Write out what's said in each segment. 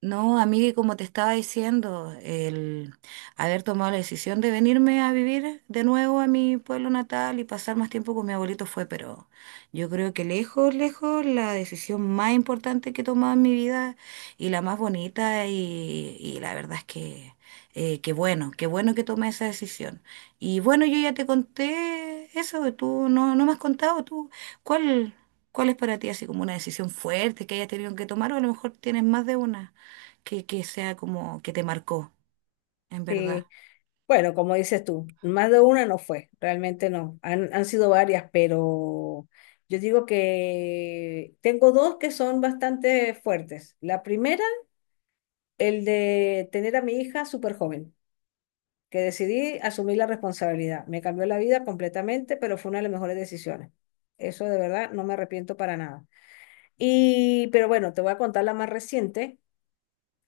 No, amiga, y como te estaba diciendo, el haber tomado la decisión de venirme a vivir de nuevo a mi pueblo natal y pasar más tiempo con mi abuelito fue, pero yo creo que lejos, lejos, la decisión más importante que he tomado en mi vida y la más bonita y la verdad es que qué bueno que tomé esa decisión. Y bueno, yo ya te conté eso, tú no me has contado, tú, ¿cuál, ¿cuál es para ti así como una decisión fuerte que hayas tenido que tomar o a lo mejor tienes más de una? Que sea como que te marcó, en verdad. Sí, bueno, como dices tú, más de una no fue, realmente no, han sido varias, pero yo digo que tengo dos que son bastante fuertes. La primera, el de tener a mi hija súper joven, que decidí asumir la responsabilidad. Me cambió la vida completamente, pero fue una de las mejores decisiones. Eso de verdad no me arrepiento para nada. Y, pero bueno, te voy a contar la más reciente,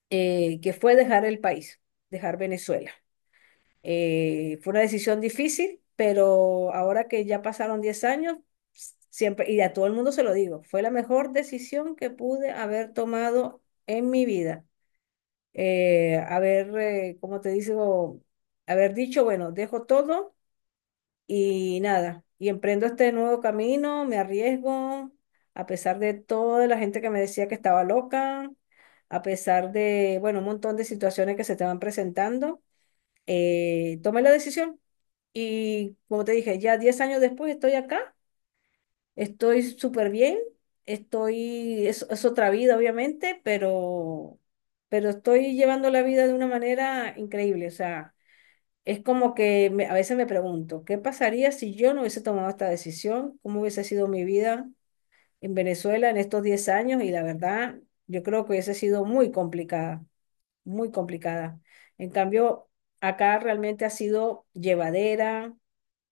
que fue dejar el país, dejar Venezuela. Fue una decisión difícil, pero ahora que ya pasaron 10 años, siempre, y a todo el mundo se lo digo, fue la mejor decisión que pude haber tomado en mi vida. Como te digo, haber dicho, bueno, dejo todo y nada, y emprendo este nuevo camino, me arriesgo, a pesar de toda la gente que me decía que estaba loca, a pesar de, bueno, un montón de situaciones que se estaban presentando, tomé la decisión y como te dije, ya 10 años después estoy acá, estoy súper bien, estoy, es otra vida obviamente, pero estoy llevando la vida de una manera increíble. O sea, es como que a veces me pregunto, ¿qué pasaría si yo no hubiese tomado esta decisión? ¿Cómo hubiese sido mi vida en Venezuela en estos 10 años? Y la verdad, yo creo que hubiese sido muy complicada, muy complicada. En cambio, acá realmente ha sido llevadera.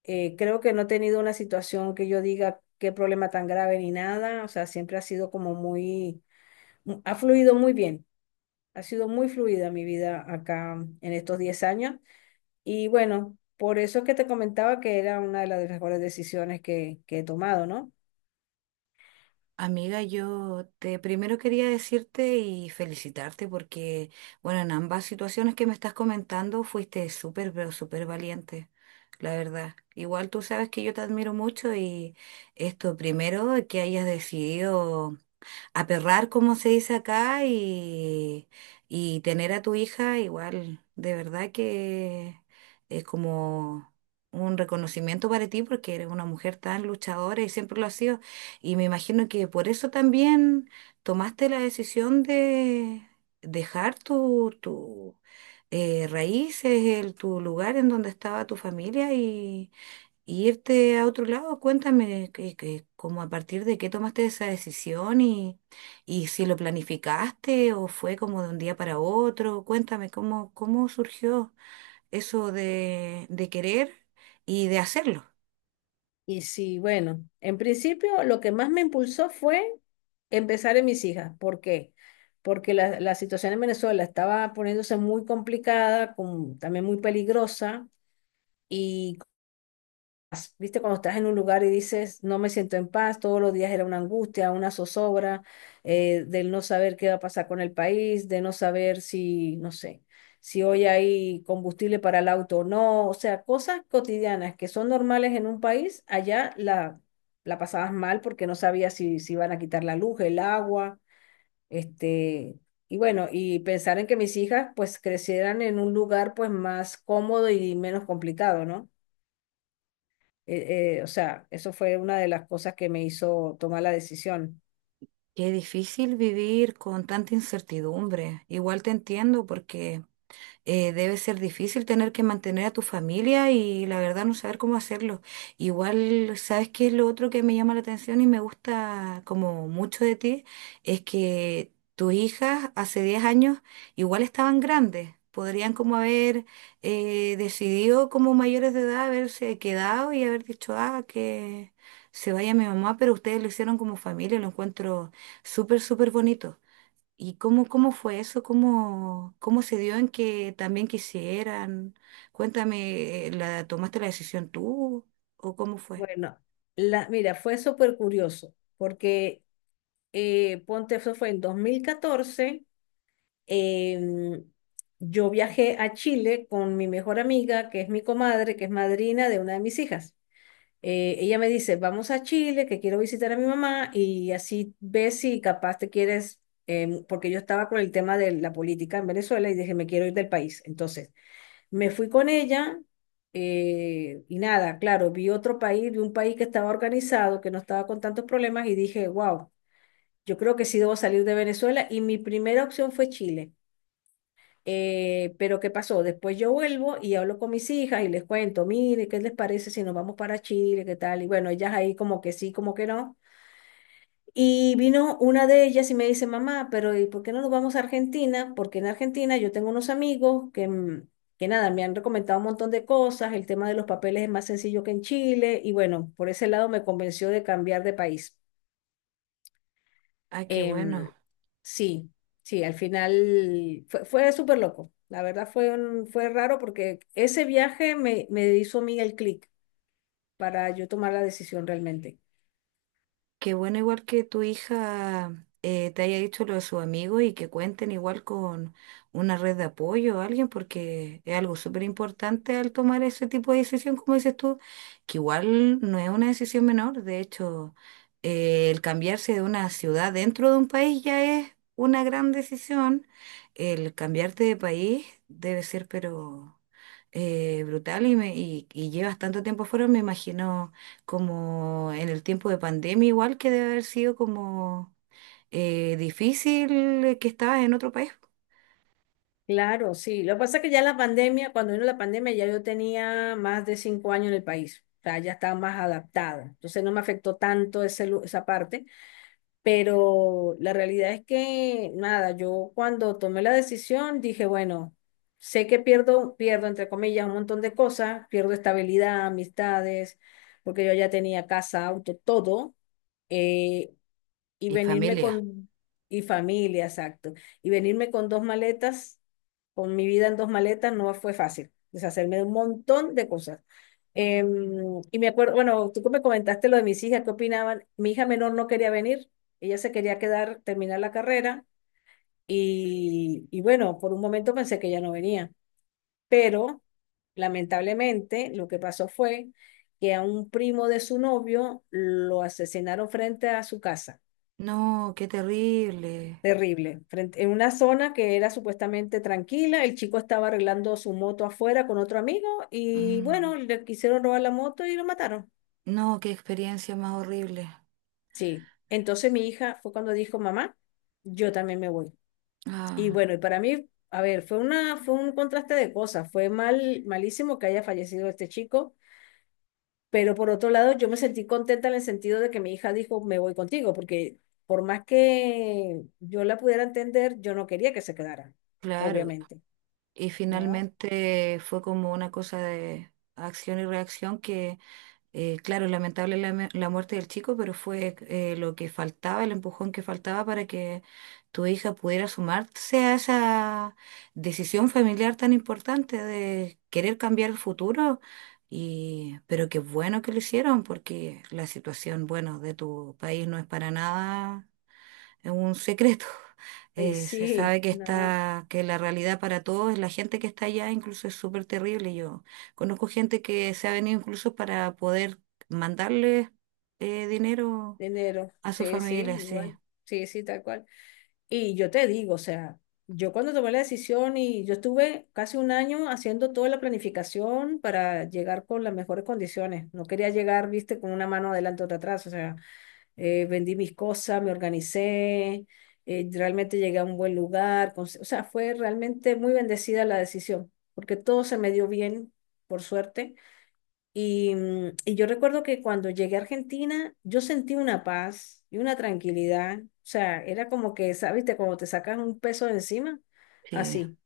Creo que no he tenido una situación que yo diga qué problema tan grave ni nada, o sea, siempre ha sido como muy, ha fluido muy bien, ha sido muy fluida mi vida acá en estos 10 años y bueno, por eso es que te comentaba que era una de las mejores decisiones que he tomado, ¿no? Amiga, yo te primero quería decirte y felicitarte porque, bueno, en ambas situaciones que me estás comentando fuiste súper, pero súper valiente, la verdad. Igual tú sabes que yo te admiro mucho y esto primero que hayas decidido aperrar, como se dice acá, y tener a tu hija igual, de verdad que es como un reconocimiento para ti porque eres una mujer tan luchadora y siempre lo has sido. Y me imagino que por eso también tomaste la decisión de dejar tu, raíces, el, tu lugar en donde estaba tu familia y irte a otro lado, cuéntame como a partir de qué tomaste esa decisión, y si lo planificaste o fue como de un día para otro, cuéntame cómo, cómo surgió eso de querer y de hacerlo. Y sí, bueno, en principio lo que más me impulsó fue empezar en mis hijas, ¿por qué? Porque la situación en Venezuela estaba poniéndose muy complicada, también muy peligrosa. Y paz. ¿Viste? Cuando estás en un lugar y dices, no me siento en paz, todos los días era una angustia, una zozobra, del no saber qué va a pasar con el país, de no saber si, no sé, si hoy hay combustible para el auto o no. O sea, cosas cotidianas que son normales en un país, allá la pasabas mal porque no sabías si, si iban a quitar la luz, el agua, este... Y bueno, y pensar en que mis hijas pues crecieran en un lugar pues más cómodo y menos complicado, ¿no? O sea, eso fue una de las cosas que me hizo tomar la decisión. Qué difícil vivir con tanta incertidumbre. Igual te entiendo porque debe ser difícil tener que mantener a tu familia y la verdad no saber cómo hacerlo. Igual, ¿sabes qué es lo otro que me llama la atención y me gusta como mucho de ti? Es que tus hijas hace 10 años igual estaban grandes. Podrían como haber decidido como mayores de edad haberse quedado y haber dicho, ah, que se vaya mi mamá, pero ustedes lo hicieron como familia, lo encuentro súper, súper bonito. ¿Y cómo, cómo fue eso? ¿Cómo, cómo se dio en que también quisieran? Cuéntame, ¿la tomaste la decisión tú o cómo fue? Bueno, la, mira, fue súper curioso, porque ponte, eso fue en 2014. em, yo viajé a Chile con mi mejor amiga, que es mi comadre, que es madrina de una de mis hijas. Ella me dice, vamos a Chile, que quiero visitar a mi mamá y así ves si capaz te quieres, porque yo estaba con el tema de la política en Venezuela y dije, me quiero ir del país. Entonces, me fui con ella, y nada, claro, vi otro país, vi un país que estaba organizado, que no estaba con tantos problemas y dije, wow, yo creo que sí debo salir de Venezuela y mi primera opción fue Chile. Pero ¿qué pasó? Después yo vuelvo y hablo con mis hijas y les cuento, mire, ¿qué les parece si nos vamos para Chile? ¿Qué tal? Y bueno, ellas ahí como que sí, como que no. Y vino una de ellas y me dice, mamá, pero ¿y por qué no nos vamos a Argentina? Porque en Argentina yo tengo unos amigos que, que nada, me han recomendado un montón de cosas, el tema de los papeles es más sencillo que en Chile, y bueno, por ese lado me convenció de cambiar de país. Ay, qué bueno. Em, sí, sí, al final fue, fue súper loco. La verdad fue, fue raro porque ese viaje me hizo a mí el clic para yo tomar la decisión realmente. Qué bueno igual que tu hija te haya dicho lo de sus amigos y que cuenten igual con una red de apoyo o alguien, porque es algo súper importante al tomar ese tipo de decisión, como dices tú, que igual no es una decisión menor. De hecho, el cambiarse de una ciudad dentro de un país ya es una gran decisión. El cambiarte de país debe ser, pero brutal y, y llevas tanto tiempo fuera, me imagino como en el tiempo de pandemia, igual que debe haber sido como difícil, que estabas en otro país Claro, sí. Lo que pasa es que ya la pandemia, cuando vino la pandemia, ya yo tenía más de 5 años en el país. O sea, ya estaba más adaptada. Entonces no me afectó tanto ese, esa parte. Pero la realidad es que, nada, yo cuando tomé la decisión dije, bueno, sé que pierdo, pierdo, entre comillas, un montón de cosas. Pierdo estabilidad, amistades, porque yo ya tenía casa, auto, todo. eh, y y venirme familia. con, y familia, exacto, y venirme con dos maletas, con mi vida en dos maletas, no fue fácil, deshacerme de un montón de cosas. Y me acuerdo, bueno, tú que me comentaste lo de mis hijas, ¿qué opinaban? Mi hija menor no quería venir, ella se quería quedar, terminar la carrera, y bueno, por un momento pensé que ella no venía, pero lamentablemente lo que pasó fue que a un primo de su novio lo asesinaron frente a su casa. No, qué terrible. Terrible. Frente, en una zona que era supuestamente tranquila, el chico estaba arreglando su moto afuera con otro amigo y Mm. bueno, le quisieron robar la moto y lo mataron. No, qué experiencia más horrible. Sí. Entonces mi hija fue cuando dijo, mamá, yo también me voy. Y Ah, bueno, y para mí, a ver, fue una, fue un contraste de cosas. Fue mal, malísimo que haya fallecido este chico, pero por otro lado yo me sentí contenta en el sentido de que mi hija dijo, me voy contigo, porque por más que yo la pudiera entender, yo no quería que se quedara, claro. obviamente. Y ¿No? finalmente fue como una cosa de acción y reacción que... claro, lamentable la muerte del chico, pero fue, lo que faltaba, el empujón que faltaba para que tu hija pudiera sumarse a esa decisión familiar tan importante de querer cambiar el futuro. Y pero qué bueno que lo hicieron, porque la situación, bueno, de tu país no es para nada es un secreto. Y se sí, sabe que no, está, que la realidad para todos, la gente que está allá incluso es súper terrible. Yo conozco gente que se ha venido incluso para poder mandarle dinero enero, a su sí, sí, familia, sí. igual, sí, sí, tal cual. Y yo te digo, o sea, yo cuando tomé la decisión y yo estuve casi un año haciendo toda la planificación para llegar con las mejores condiciones. No quería llegar, viste, con una mano adelante otra atrás, o sea, vendí mis cosas, me organicé, realmente llegué a un buen lugar, o sea, fue realmente muy bendecida la decisión, porque todo se me dio bien, por suerte. Y, y yo recuerdo que cuando llegué a Argentina, yo sentí una paz y una tranquilidad. O sea, era como que, sabes te como te sacas un peso de encima, Sí. así,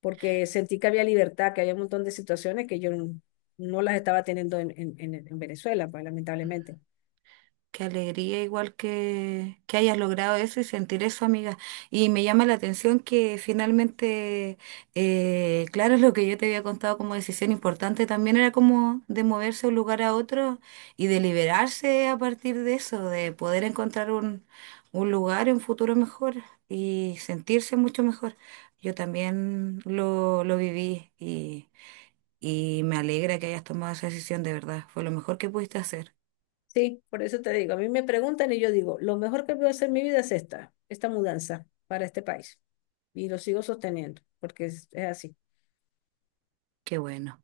porque sentí que había libertad, que había un montón de situaciones que yo no, no las estaba teniendo en Venezuela, pues, lamentablemente. Qué alegría igual que hayas logrado eso y sentir eso, amiga. Y me llama la atención que finalmente, claro, lo que yo te había contado como decisión importante también era como de moverse de un lugar a otro y de liberarse a partir de eso, de poder encontrar un lugar, un futuro mejor y sentirse mucho mejor. Yo también lo viví y me alegra que hayas tomado esa decisión, de verdad. Fue lo mejor que pudiste hacer. Sí, por eso te digo, a mí me preguntan y yo digo, lo mejor que puedo hacer en mi vida es esta, esta mudanza para este país. Y lo sigo sosteniendo, porque es así. Qué bueno.